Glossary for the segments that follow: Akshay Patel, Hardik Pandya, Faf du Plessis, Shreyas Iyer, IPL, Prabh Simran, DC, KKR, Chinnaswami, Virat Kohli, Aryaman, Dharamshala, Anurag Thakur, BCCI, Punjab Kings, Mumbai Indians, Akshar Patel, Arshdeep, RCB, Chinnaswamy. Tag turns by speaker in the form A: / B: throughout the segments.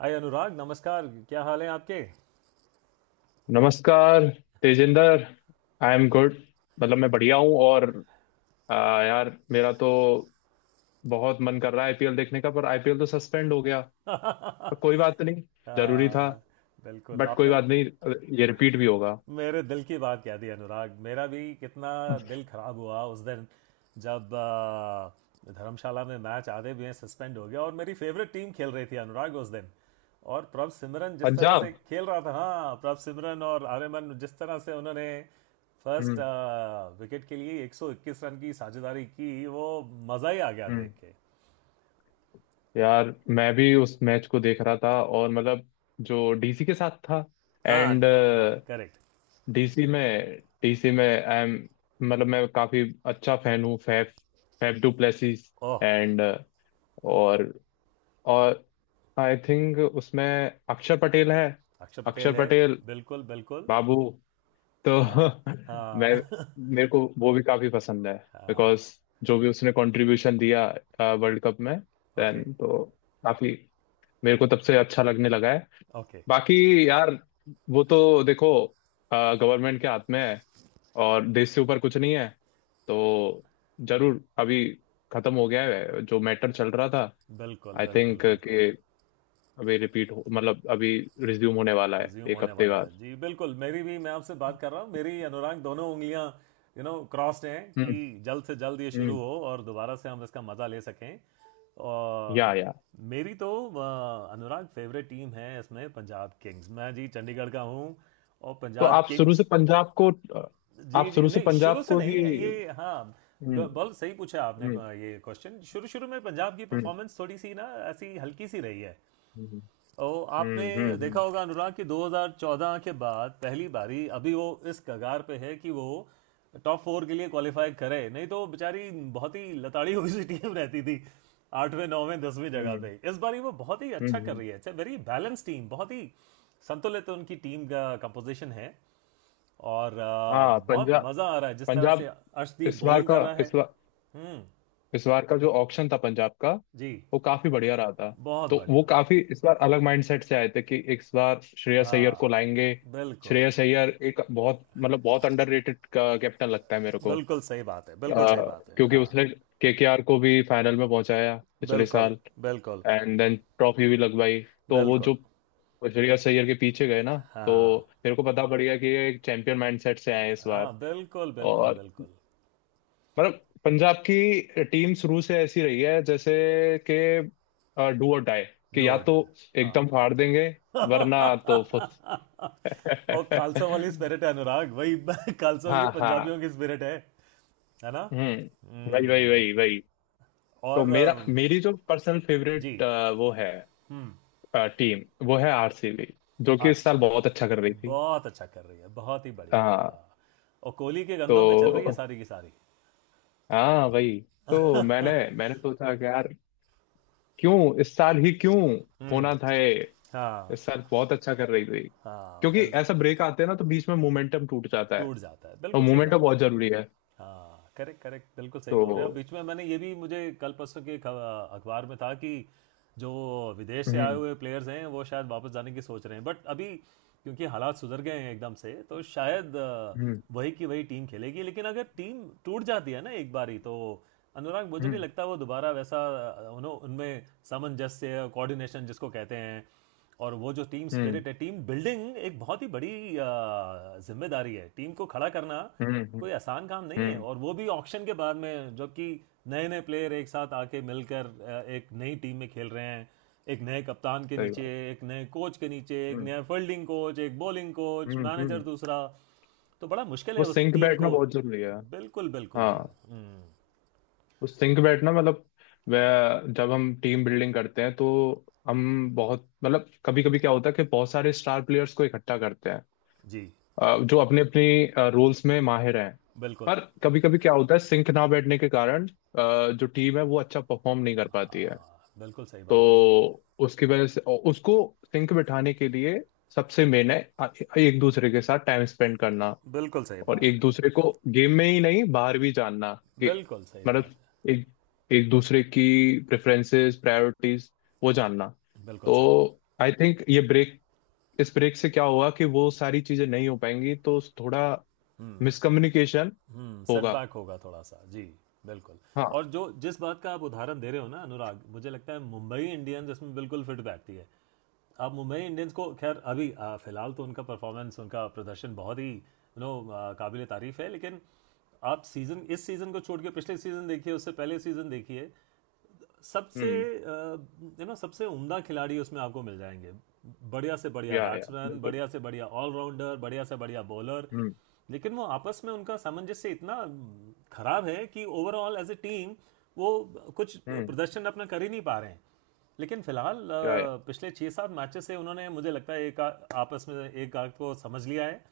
A: हाय अनुराग, नमस्कार। क्या हाल है आपके?
B: नमस्कार, तेजिंदर। I am good. मतलब मैं बढ़िया हूँ। और यार, मेरा तो बहुत मन कर रहा है IPL देखने का, पर IPL तो सस्पेंड हो गया। पर कोई बात नहीं, जरूरी था।
A: हाँ, बिल्कुल
B: बट कोई
A: आपने
B: बात नहीं, ये रिपीट भी होगा।
A: मेरे दिल की बात कह दी अनुराग। मेरा भी कितना दिल खराब हुआ उस दिन जब धर्मशाला में मैच आधे भी सस्पेंड हो गया और मेरी फेवरेट टीम खेल रही थी अनुराग उस दिन। और प्रभ सिमरन जिस तरह से
B: पंजाब।
A: खेल रहा था, हाँ, प्रभ सिमरन और आर्यमन जिस तरह से उन्होंने फर्स्ट
B: हम्म।
A: विकेट के लिए 121 रन की साझेदारी की, वो मज़ा ही आ गया देख
B: हम्म।
A: के।
B: यार, मैं भी उस मैच को देख रहा था। और मतलब जो DC के साथ था।
A: हाँ
B: एंड
A: हाँ, करेक्ट।
B: डीसी में आई एम, मतलब मैं काफी अच्छा फैन हूँ Faf, Faf du Plessis.
A: Oh,
B: and, और और आई थिंक उसमें अक्षर पटेल है।
A: अक्षय
B: अक्षर
A: पटेल है।
B: पटेल
A: बिल्कुल बिल्कुल।
B: बाबू। तो
A: हाँ।
B: मैं,
A: हाँ
B: मेरे को वो भी काफी पसंद है,
A: हाँ।
B: बिकॉज जो भी उसने कंट्रीब्यूशन दिया वर्ल्ड कप में देन।
A: ओके।
B: तो काफी, मेरे को तब से अच्छा लगने लगा है।
A: ओके।
B: बाकी यार, वो तो देखो गवर्नमेंट के हाथ में है, और देश से ऊपर कुछ नहीं है। तो जरूर, अभी खत्म हो गया है जो मैटर चल रहा था।
A: बिल्कुल
B: आई
A: बिल्कुल
B: थिंक
A: बिल्कुल।
B: कि अभी रिपीट हो, मतलब अभी रिज्यूम होने वाला है
A: रिज्यूम
B: एक
A: होने
B: हफ्ते
A: वाला
B: बाद।
A: है जी, बिल्कुल। मेरी भी, मैं आपसे बात कर रहा हूँ मेरी, अनुराग दोनों उंगलियाँ यू नो क्रॉस्ड हैं कि
B: हम्म।
A: जल्द से जल्द ये शुरू
B: हम्म।
A: हो और दोबारा से हम इसका मज़ा ले सकें।
B: या,
A: और
B: या।
A: मेरी तो अनुराग फेवरेट टीम है इसमें पंजाब किंग्स, मैं जी चंडीगढ़ का हूँ और
B: तो
A: पंजाब
B: आप शुरू से
A: किंग्स।
B: पंजाब को।
A: जी
B: आप
A: जी
B: शुरू से
A: नहीं, शुरू
B: पंजाब
A: से
B: को ही।
A: नहीं, ये हाँ
B: हम्म।
A: बहुत सही पूछा आपने
B: हम्म।
A: ये क्वेश्चन। शुरू शुरू में पंजाब की
B: हम्म।
A: परफॉर्मेंस थोड़ी सी ना, ऐसी हल्की सी रही है।
B: हम्म।
A: और आपने
B: हम्म।
A: देखा
B: हम्म।
A: होगा अनुराग कि 2014 के बाद पहली बारी अभी वो इस कगार पे है कि वो टॉप फोर के लिए क्वालिफाई करे, नहीं तो बेचारी बहुत ही लताड़ी हुई सी टीम रहती थी आठवें नौवें दसवीं जगह
B: हम्म।
A: पे। इस बारी वो बहुत ही अच्छा कर
B: हम्म।
A: रही है। It's a very balance team, बहुत ही संतुलित उनकी टीम का कंपोजिशन है। और
B: हाँ,
A: बहुत
B: पंजाब।
A: मज़ा आ रहा है जिस तरह से
B: पंजाब
A: अर्शदीप
B: इस बार
A: बॉलिंग
B: का
A: कर रहा है।
B: इस बार
A: हम्म।
B: इस बार का जो ऑप्शन था पंजाब का,
A: जी,
B: वो काफी बढ़िया रहा था।
A: बहुत
B: तो वो
A: बढ़िया।
B: काफी इस बार अलग माइंडसेट से आए थे कि इस बार श्रेयस अय्यर को
A: हाँ
B: लाएंगे।
A: बिल्कुल।
B: श्रेयस अय्यर एक बहुत, मतलब बहुत अंडररेटेड कैप्टन लगता है मेरे को। अ,
A: बिल्कुल सही बात है, बिल्कुल सही बात है।
B: क्योंकि
A: हाँ,
B: उसने KKR को भी फाइनल में पहुंचाया पिछले
A: बिल्कुल
B: साल।
A: बिल्कुल
B: एंड देन ट्रॉफी भी लगवाई। तो वो जो
A: बिल्कुल।
B: श्रेयस अय्यर के पीछे गए ना, तो
A: हाँ
B: मेरे को पता पड़ गया कि ये एक चैंपियन माइंडसेट से आए हैं इस
A: हाँ,
B: बार।
A: बिल्कुल बिल्कुल
B: और
A: बिल्कुल।
B: मतलब पंजाब की टीम शुरू से ऐसी रही है जैसे कि डू और डाई। कि या
A: डूड।
B: तो
A: हाँ
B: एकदम फाड़ देंगे, वरना तो फुस।
A: और खालसा वाली स्पिरिट है अनुराग, वही खालसाओं की
B: हाँ, हाँ।
A: पंजाबियों की स्पिरिट है। है ना।
B: हम्म, वही, वही,
A: हम्म।
B: वही, वही। तो
A: और
B: मेरा मेरी जो पर्सनल
A: जी,
B: फेवरेट, वो है टीम, वो है RCB, जो कि इस साल
A: अच्छा।
B: बहुत अच्छा कर रही थी।
A: बहुत अच्छा कर रही है, बहुत ही बढ़िया
B: हाँ।
A: हाँ। और कोहली के गंदों में चल रही है
B: तो
A: सारी की सारी।
B: हाँ, वही। तो मैंने मैंने सोचा कि यार क्यों इस साल ही क्यों
A: हम्म।
B: होना था ये।
A: हाँ
B: इस साल बहुत अच्छा कर रही थी।
A: हाँ,
B: क्योंकि
A: बिल,
B: ऐसा ब्रेक आते हैं ना, तो बीच में मोमेंटम टूट जाता है।
A: टूट जाता है,
B: और
A: बिल्कुल सही
B: मोमेंटम
A: बात है।
B: बहुत जरूरी है।
A: हाँ करेक्ट करेक्ट, बिल्कुल सही
B: तो।
A: बोल रहे हैं। अब बीच में मैंने ये भी, मुझे कल परसों के अखबार में था कि जो विदेश से आए
B: हम्म।
A: हुए प्लेयर्स हैं वो शायद वापस जाने की सोच रहे हैं, बट अभी क्योंकि हालात सुधर गए हैं एकदम से तो शायद
B: हम्म।
A: वही की वही टीम खेलेगी। लेकिन अगर टीम टूट जाती है ना एक बार ही तो, अनुराग, मुझे नहीं
B: हम्म।
A: लगता वो दोबारा वैसा उनमें सामंजस्य, कोऑर्डिनेशन जिसको कहते हैं, और वो जो टीम
B: हम्म।
A: स्पिरिट है, टीम बिल्डिंग एक बहुत ही बड़ी जिम्मेदारी है। टीम को खड़ा करना
B: हम्म। हम्म।
A: कोई आसान काम नहीं है,
B: हम्म,
A: और वो भी ऑक्शन के बाद में, जबकि नए नए प्लेयर एक साथ आके मिलकर एक नई टीम में खेल रहे हैं, एक नए कप्तान के
B: सही
A: नीचे,
B: बात।
A: एक नए कोच के नीचे, एक
B: हम्म।
A: नया फील्डिंग कोच, एक बॉलिंग कोच,
B: हम्म। हम्म।
A: मैनेजर दूसरा। तो बड़ा मुश्किल
B: वो
A: है उस
B: सिंक
A: टीम
B: बैठना
A: को।
B: बहुत जरूरी है।
A: बिल्कुल बिल्कुल जी।
B: हाँ।
A: हम्म,
B: उस सिंक बेड ना, मतलब वह जब हम टीम बिल्डिंग करते हैं, तो हम बहुत, मतलब कभी कभी क्या होता है कि बहुत सारे स्टार प्लेयर्स को इकट्ठा करते हैं।
A: जी,
B: जो अपने, अपनी रोल्स में माहिर हैं।
A: बिल्कुल।
B: पर कभी कभी क्या होता है, सिंक ना बैठने के कारण जो टीम है वो अच्छा परफॉर्म नहीं कर पाती है।
A: बिल्कुल सही
B: तो
A: बात है,
B: उसकी वजह से। और उसको सिंक बिठाने के लिए सबसे मेन है एक दूसरे के साथ टाइम स्पेंड करना।
A: बिल्कुल सही
B: और
A: बात
B: एक
A: है,
B: दूसरे को गेम में ही नहीं बाहर भी जानना कि,
A: बिल्कुल सही
B: मतलब
A: बात है,
B: एक, एक दूसरे की प्रेफरेंसेस, प्रायोरिटीज, वो जानना।
A: बिल्कुल
B: तो
A: सही।
B: आई थिंक ये ब्रेक, इस ब्रेक से क्या होगा कि वो सारी चीजें नहीं हो पाएंगी, तो थोड़ा मिसकम्युनिकेशन
A: हम्म,
B: होगा।
A: सेटबैक होगा थोड़ा सा जी, बिल्कुल।
B: हाँ।
A: और जो जिस बात का आप उदाहरण दे रहे हो ना अनुराग, मुझे लगता है मुंबई इंडियंस इसमें बिल्कुल फिट बैठती है। अब मुंबई इंडियंस को खैर अभी फिलहाल तो उनका परफॉर्मेंस, उनका प्रदर्शन बहुत ही, यू नो, काबिल तारीफ है, लेकिन आप सीज़न, इस सीज़न को छोड़ के पिछले सीज़न देखिए, उससे पहले सीज़न देखिए, सबसे,
B: हम्म।
A: यू नो, सबसे उम्दा खिलाड़ी उसमें आपको मिल जाएंगे, बढ़िया से बढ़िया
B: या,
A: बैट्समैन,
B: बिल्कुल।
A: बढ़िया से बढ़िया ऑलराउंडर, बढ़िया से बढ़िया बॉलर।
B: हम्म।
A: लेकिन वो आपस में उनका सामंजस्य इतना खराब है कि ओवरऑल एज ए टीम वो कुछ
B: हम्म।
A: प्रदर्शन अपना कर ही नहीं पा रहे हैं। लेकिन फिलहाल
B: या या
A: पिछले छः सात मैचेस से उन्होंने, मुझे लगता है, एक आपस में एक आग को समझ लिया है।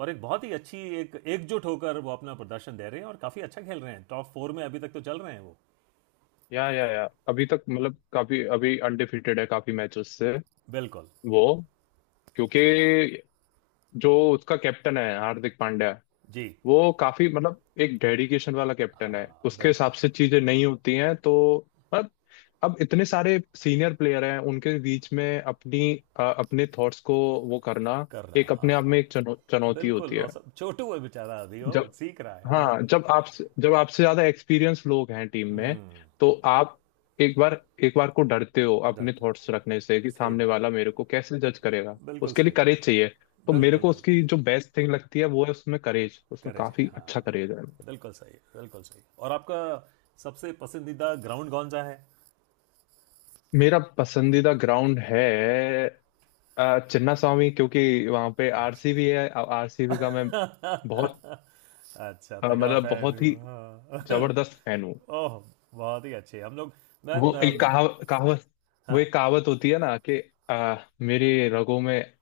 A: और एक बहुत ही अच्छी, एक एकजुट होकर वो अपना प्रदर्शन दे रहे हैं और काफ़ी अच्छा खेल रहे हैं। टॉप फोर में अभी तक तो चल रहे हैं वो।
B: या, अभी तक मतलब काफी, अभी अनडिफिटेड है काफी मैचेस से
A: बिल्कुल।
B: वो। क्योंकि जो उसका कैप्टन है हार्दिक पांड्या,
A: जी।
B: वो काफी, मतलब एक डेडिकेशन वाला कैप्टन है।
A: हाँ,
B: उसके हिसाब
A: बिल्कुल।
B: से चीजें नहीं होती हैं, तो मतलब अब इतने सारे सीनियर प्लेयर हैं उनके बीच में अपनी, अपने थॉट्स को वो करना,
A: कर
B: एक
A: रहा
B: अपने आप
A: हाँ।
B: में एक चुनौती होती
A: बिल्कुल,
B: है।
A: और सब छोटू है बेचारा, अभी हो
B: जब,
A: सीख रहा है हाँ।
B: हाँ, जब आप, जब आपसे ज्यादा एक्सपीरियंस लोग हैं टीम में, तो आप एक बार, एक बार को डरते हो अपने
A: डरते
B: थॉट्स
A: हो,
B: रखने से कि
A: सही
B: सामने
A: बात,
B: वाला मेरे को कैसे जज करेगा।
A: बिल्कुल
B: उसके लिए
A: सही।
B: करेज चाहिए। तो मेरे
A: बिल्कुल
B: को
A: बिल्कुल,
B: उसकी जो बेस्ट थिंग लगती है वो है उसमें करेज, उसमें
A: करेज है
B: काफी
A: हाँ।
B: अच्छा करेज है।
A: बिल्कुल सही, बिल्कुल सही। और आपका सबसे पसंदीदा ग्राउंड कौन सा है?
B: मेरा पसंदीदा ग्राउंड है चिन्ना स्वामी, क्योंकि वहां पे
A: अच्छा
B: RCB है। आरसीबी का मैं बहुत,
A: अच्छा, तगड़ा
B: मतलब
A: फैन
B: बहुत ही
A: हूँ हाँ।
B: जबरदस्त फैन हूँ।
A: ओह, बहुत ही अच्छे हम लोग। मैं,
B: वो एक
A: अम,
B: कहावत, वो
A: हाँ।
B: एक कहावत होती है ना कि आ, मेरे रगों में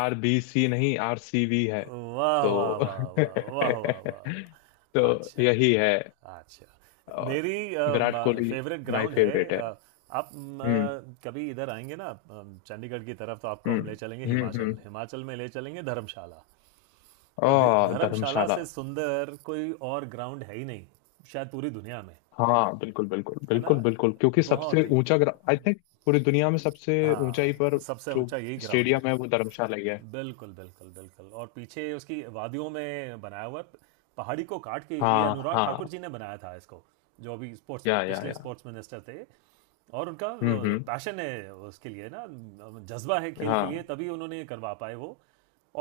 B: RBC नहीं, RCB है।
A: वाह वाह
B: तो
A: वाह वाह वाह वाह वाह वाह,
B: तो
A: अच्छा।
B: यही है।
A: अच्छा,
B: और
A: मेरी
B: Virat Kohli
A: favourite
B: my
A: ground है
B: फेवरेट है।
A: आप
B: हम्म।
A: कभी इधर आएंगे ना चंडीगढ़ की तरफ, तो आपको हम ले
B: हम्म।
A: चलेंगे
B: हम्म। हम्म।
A: हिमाचल, हिमाचल में ले चलेंगे धर्मशाला।
B: ओ,
A: और धर्मशाला
B: धर्मशाला।
A: से सुंदर कोई और ग्राउंड है ही नहीं शायद पूरी दुनिया में।
B: हाँ, बिल्कुल, बिल्कुल,
A: है ना,
B: बिल्कुल, बिल्कुल, क्योंकि सबसे
A: बहुत ही।
B: ऊंचा आई थिंक पूरी दुनिया में सबसे ऊंचाई पर
A: हाँ, सबसे
B: जो
A: ऊंचा यही ग्राउंड है।
B: स्टेडियम है वो धर्मशाला ही है।
A: बिल्कुल बिल्कुल बिल्कुल, और पीछे उसकी वादियों में बनाया हुआ है, पहाड़ी को काट के। ये
B: हाँ।
A: अनुराग
B: हाँ।
A: ठाकुर जी ने बनाया था इसको, जो अभी स्पोर्ट्स,
B: या, या,
A: पिछले
B: या।
A: स्पोर्ट्स मिनिस्टर थे। और उनका
B: हम्म। हम्म।
A: पैशन है उसके लिए ना, जज्बा है खेल के लिए,
B: हाँ।
A: तभी उन्होंने ये करवा पाए वो।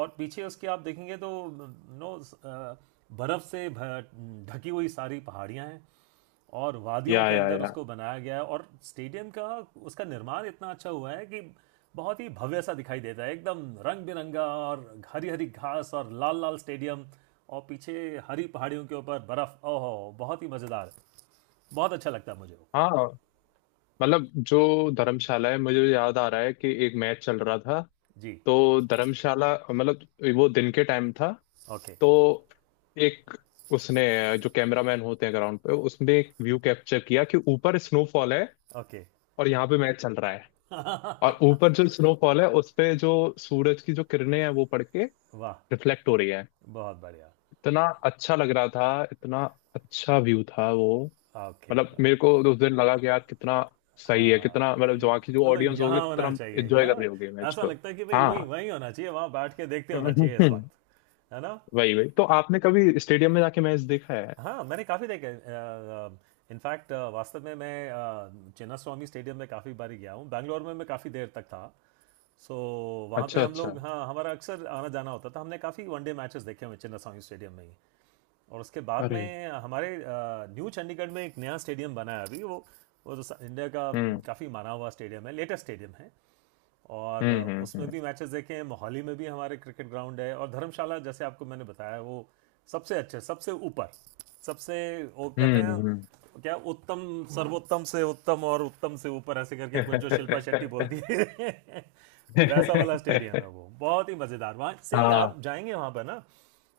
A: और पीछे उसके आप देखेंगे तो, नो, बर्फ़ से ढकी हुई सारी पहाड़ियाँ हैं। और वादियों
B: या,
A: के
B: या,
A: अंदर
B: या।
A: उसको बनाया गया है। और स्टेडियम का उसका निर्माण इतना अच्छा हुआ है कि बहुत ही भव्य सा दिखाई देता है, एकदम रंग बिरंगा, और हरी हरी घास, और लाल लाल स्टेडियम, और पीछे हरी पहाड़ियों के ऊपर बर्फ, ओहो, बहुत ही मज़ेदार। बहुत अच्छा लगता है मुझे वो।
B: हाँ, मतलब जो धर्मशाला है, मुझे याद आ रहा है कि एक मैच चल रहा था।
A: जी।
B: तो धर्मशाला, मतलब वो दिन के टाइम था।
A: ओके।
B: तो एक, उसने, जो कैमरामैन होते हैं ग्राउंड पे, उसने एक व्यू कैप्चर किया कि ऊपर स्नोफॉल है
A: ओके।
B: और यहाँ पे मैच चल रहा है। और ऊपर जो स्नोफॉल है उस पे जो सूरज की जो किरणें हैं वो पड़ के
A: वाह,
B: रिफ्लेक्ट हो रही है।
A: बहुत बढ़िया।
B: इतना अच्छा लग रहा था, इतना अच्छा व्यू था वो।
A: ओके।
B: मतलब मेरे को उस दिन लगा कि यार कितना सही है,
A: हाँ,
B: कितना मतलब जो आखिर जो
A: मतलब
B: ऑडियंस होगी
A: यहाँ
B: कितना
A: होना चाहिए
B: एंजॉय
A: क्या,
B: कर रही होगी मैच
A: ऐसा
B: को।
A: लगता है कि भाई वहीं
B: हाँ।
A: वहीं होना चाहिए, वहाँ बैठ के देखते होना चाहिए इस वक्त। है ना।
B: वही, वही। तो आपने कभी स्टेडियम में जाके मैच देखा है?
A: हाँ, मैंने काफ़ी देखे। इनफैक्ट, वास्तव में, मैं चिन्नास्वामी स्टेडियम में काफ़ी बारी गया हूँ, बैंगलोर में मैं काफ़ी देर तक था, सो वहाँ पे
B: अच्छा,
A: हम
B: अच्छा।
A: लोग, हाँ, हमारा अक्सर आना जाना होता था। हमने काफ़ी वनडे मैचेस देखे हुए हैं चिन्नास्वामी स्टेडियम में ही। और उसके बाद
B: अरे।
A: में हमारे न्यू चंडीगढ़ में एक नया स्टेडियम बना है अभी वो तो इंडिया का
B: हम्म।
A: काफ़ी माना हुआ स्टेडियम है, लेटेस्ट स्टेडियम है। और
B: हम्म।
A: उसमें
B: हम्म।
A: भी मैचेस देखे हैं। मोहाली में भी हमारे क्रिकेट ग्राउंड है, और धर्मशाला जैसे आपको मैंने बताया वो सबसे अच्छे, सबसे ऊपर, सबसे, वो कहते
B: हम्म।
A: हैं
B: हम्म।
A: क्या, उत्तम, सर्वोत्तम से उत्तम और उत्तम से ऊपर ऐसे करके कुछ जो शिल्पा शेट्टी बोलती है वैसा वाला स्टेडियम है वो, बहुत ही मज़ेदार। वहाँ से
B: हाँ,
A: आप जाएंगे वहाँ पर ना,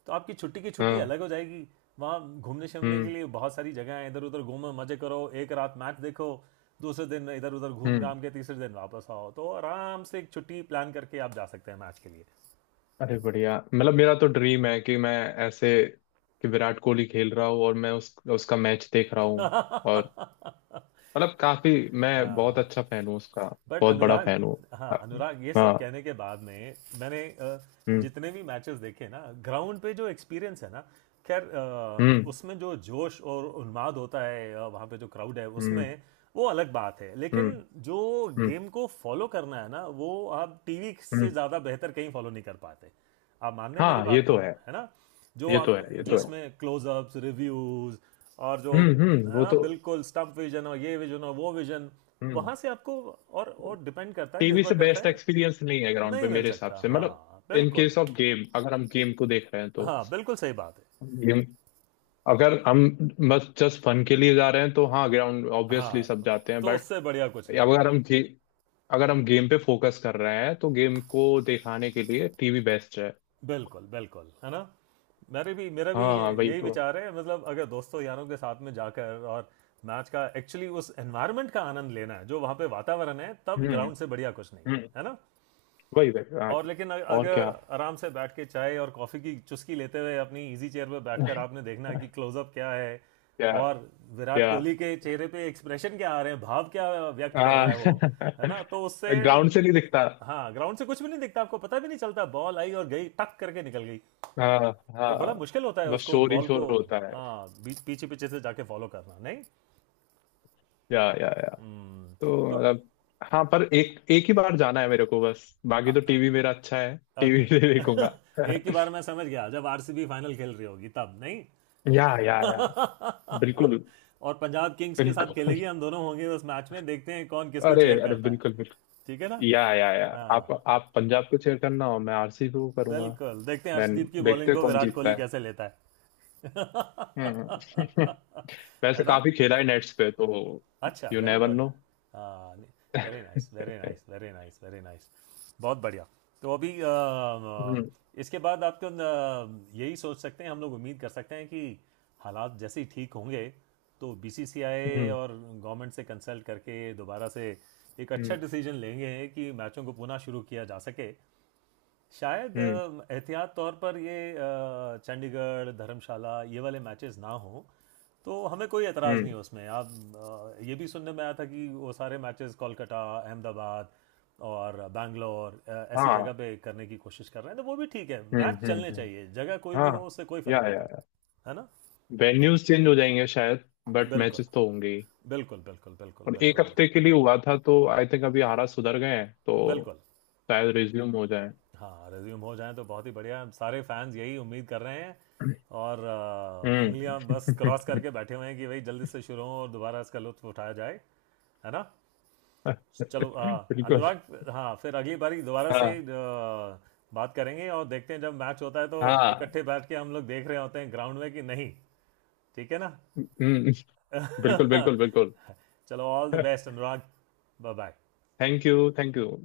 A: तो आपकी छुट्टी की छुट्टी
B: हाँ।
A: अलग हो जाएगी। वहाँ घूमने शमने के
B: हम्म।
A: लिए बहुत सारी जगह हैं, इधर उधर घूमो, मज़े करो, एक रात मैच देखो, दूसरे दिन इधर उधर घूम
B: हम्म।
A: घाम के, तीसरे दिन वापस आओ। तो आराम से एक छुट्टी प्लान करके आप जा सकते हैं मैच के लिए।
B: अरे बढ़िया, मतलब मेरा तो ड्रीम है कि मैं ऐसे कि विराट कोहली खेल रहा हूँ और मैं उस उसका मैच देख रहा हूँ। और मतलब काफी, मैं बहुत
A: हाँ,
B: अच्छा फैन हूँ उसका।
A: बट
B: बहुत बड़ा
A: अनुराग,
B: फैन हूँ।
A: हाँ
B: हाँ।
A: अनुराग, ये सब
B: हाँ,
A: कहने के बाद में मैंने
B: हम्म।
A: जितने भी मैचेस देखे ना ग्राउंड पे, जो एक्सपीरियंस है ना, खैर
B: हम्म।
A: उसमें जो जोश और उन्माद होता है वहाँ पे जो क्राउड है
B: हम्म।
A: उसमें, वो अलग बात है।
B: हम्म।
A: लेकिन जो
B: हम्म।
A: गेम को फॉलो करना है ना, वो आप टीवी से
B: हम्म,
A: ज़्यादा बेहतर कहीं फॉलो नहीं कर पाते। आप मान रहे हैं मेरी
B: हाँ, ये
A: बात को?
B: तो है।
A: है ना। जो
B: ये तो
A: आप,
B: है। ये
A: जो
B: तो है।
A: इसमें क्लोजअप्स, रिव्यूज, और जो,
B: हम्म। हम्म।
A: है
B: वो
A: ना,
B: तो।
A: बिल्कुल, स्टम्प विजन और ये विजन और वो विजन,
B: हम्म।
A: वहाँ से आपको, और डिपेंड करता है,
B: टीवी से
A: निर्भर करता
B: बेस्ट
A: है।
B: एक्सपीरियंस नहीं है ग्राउंड पे
A: नहीं मिल
B: मेरे हिसाब
A: सकता
B: से, मतलब
A: हाँ,
B: इन
A: बिल्कुल।
B: केस ऑफ गेम, अगर हम गेम को देख रहे हैं
A: हाँ बिल्कुल सही बात है।
B: तो। अगर हम बस जस्ट फन के लिए जा रहे हैं, तो हाँ ग्राउंड ऑब्वियसली
A: हाँ,
B: सब
A: तो
B: जाते हैं।
A: तो
B: बट
A: उससे बढ़िया कुछ नहीं है।
B: अगर हम गे, अगर हम गेम पे फोकस कर रहे हैं, तो गेम को दिखाने के लिए टीवी बेस्ट है।
A: बिल्कुल बिल्कुल, है ना। मेरे भी, मेरा भी
B: हाँ, वही
A: यही
B: तो।
A: विचार है, मतलब अगर दोस्तों यारों के साथ में जाकर और मैच का एक्चुअली उस एनवायरनमेंट का आनंद लेना है जो वहाँ पे वातावरण है, तब
B: हम्म।
A: ग्राउंड से बढ़िया कुछ नहीं।
B: हम्म।
A: है ना।
B: वही, वही। हाँ।
A: और लेकिन
B: और क्या।
A: अगर आराम से बैठ के चाय और कॉफ़ी की चुस्की लेते हुए अपनी इजी चेयर पर बैठकर आपने देखना है कि क्लोजअप क्या है,
B: क्या?
A: और विराट
B: क्या?
A: कोहली के चेहरे पे एक्सप्रेशन क्या आ रहे हैं, भाव क्या व्यक्त कर
B: हाँ।
A: रहा है वो, है ना, तो उससे,
B: ग्राउंड से नहीं दिखता।
A: हाँ, ग्राउंड से कुछ भी नहीं दिखता। आपको पता भी नहीं चलता, बॉल आई और गई टक करके निकल गई।
B: हाँ।
A: वो बड़ा
B: हाँ।
A: मुश्किल होता है
B: बस
A: उसको,
B: शोर ही
A: बॉल को,
B: शोर होता है।
A: हाँ, बीच, पीछे पीछे से जाके फॉलो करना, नहीं।
B: या, या।
A: हम्म,
B: तो
A: तो
B: मतलब, हाँ, पर एक, एक ही बार जाना है मेरे को बस,
A: आ,
B: बाकी तो
A: आ,
B: टीवी मेरा अच्छा है, टीवी
A: ओके
B: से देखूंगा।
A: एक ही बार, मैं समझ गया, जब आरसीबी फाइनल खेल रही होगी तब नहीं
B: या, या, या। बिल्कुल।
A: और पंजाब किंग्स के साथ
B: बिल्कुल।
A: खेलेगी, हम दोनों होंगे उस मैच में, देखते हैं कौन किसको
B: अरे,
A: चेयर
B: अरे,
A: करता है।
B: बिल्कुल, बिल्कुल।
A: ठीक है ना।
B: या, या, या। आप
A: हाँ,
B: आप पंजाब को चेयर करना हो, मैं RCB को करूंगा।
A: बिल्कुल, देखते हैं
B: देन
A: अर्शदीप की
B: देखते
A: बॉलिंग
B: हैं
A: को
B: कौन
A: विराट
B: जीतता
A: कोहली
B: है।
A: कैसे लेता है।
B: हम्म। वैसे
A: है ना।
B: काफी खेला है नेट्स पे तो,
A: अच्छा,
B: you
A: very
B: never
A: good.
B: No.
A: Very
B: hmm.
A: Nice very nice very nice very nice, बहुत बढ़िया। तो अभी इसके बाद आप तो यही सोच सकते हैं, हम लोग उम्मीद कर सकते हैं कि हालात जैसे ही ठीक होंगे, तो बीसीसीआई
B: हम्म।
A: और गवर्नमेंट से कंसल्ट करके दोबारा से एक अच्छा
B: हम्म।
A: डिसीजन लेंगे कि मैचों को पुनः शुरू किया जा सके। शायद
B: हम्म।
A: एहतियात तौर पर ये चंडीगढ़, धर्मशाला, ये वाले मैचेस ना हो, तो हमें कोई एतराज़
B: हम्म,
A: नहीं है उसमें। आप ये भी सुनने में आया था कि वो सारे मैचेस कोलकाता, अहमदाबाद और बैंगलोर ऐसी जगह
B: हाँ।
A: पे करने की कोशिश कर रहे हैं, तो वो भी ठीक है।
B: हम्म।
A: मैच चलने
B: हम्म। हम्म।
A: चाहिए, जगह कोई भी हो
B: हाँ।
A: उससे कोई फ़र्क
B: या
A: नहीं
B: या
A: पड़ता। है ना,
B: वेन्यूज चेंज हो जाएंगे शायद, बट
A: बिल्कुल
B: मैचेस तो होंगे ही।
A: बिल्कुल बिल्कुल बिल्कुल
B: और एक
A: बिल्कुल
B: हफ्ते के लिए हुआ था, तो आई थिंक अभी हालात सुधर गए हैं, तो
A: बिल्कुल।
B: शायद रिज्यूम हो जाए।
A: हाँ, रिज्यूम हो जाए तो बहुत ही बढ़िया है। सारे फैंस यही उम्मीद कर रहे हैं और उंगलियां बस क्रॉस
B: हम्म।
A: करके बैठे हुए हैं कि भाई जल्दी से शुरू हो और दोबारा इसका लुत्फ उठाया जाए। है ना। चलो
B: बिल्कुल।
A: अनुराग, हाँ, फिर अगली बारी दोबारा से
B: हाँ।
A: बात करेंगे और देखते हैं जब मैच होता है तो
B: हाँ।
A: इकट्ठे बैठ के हम लोग देख रहे होते हैं ग्राउंड में कि नहीं। ठीक है ना।
B: हम्म। बिल्कुल, बिल्कुल, बिल्कुल।
A: चलो, all the best Anurag, bye bye.
B: Thank you, thank you.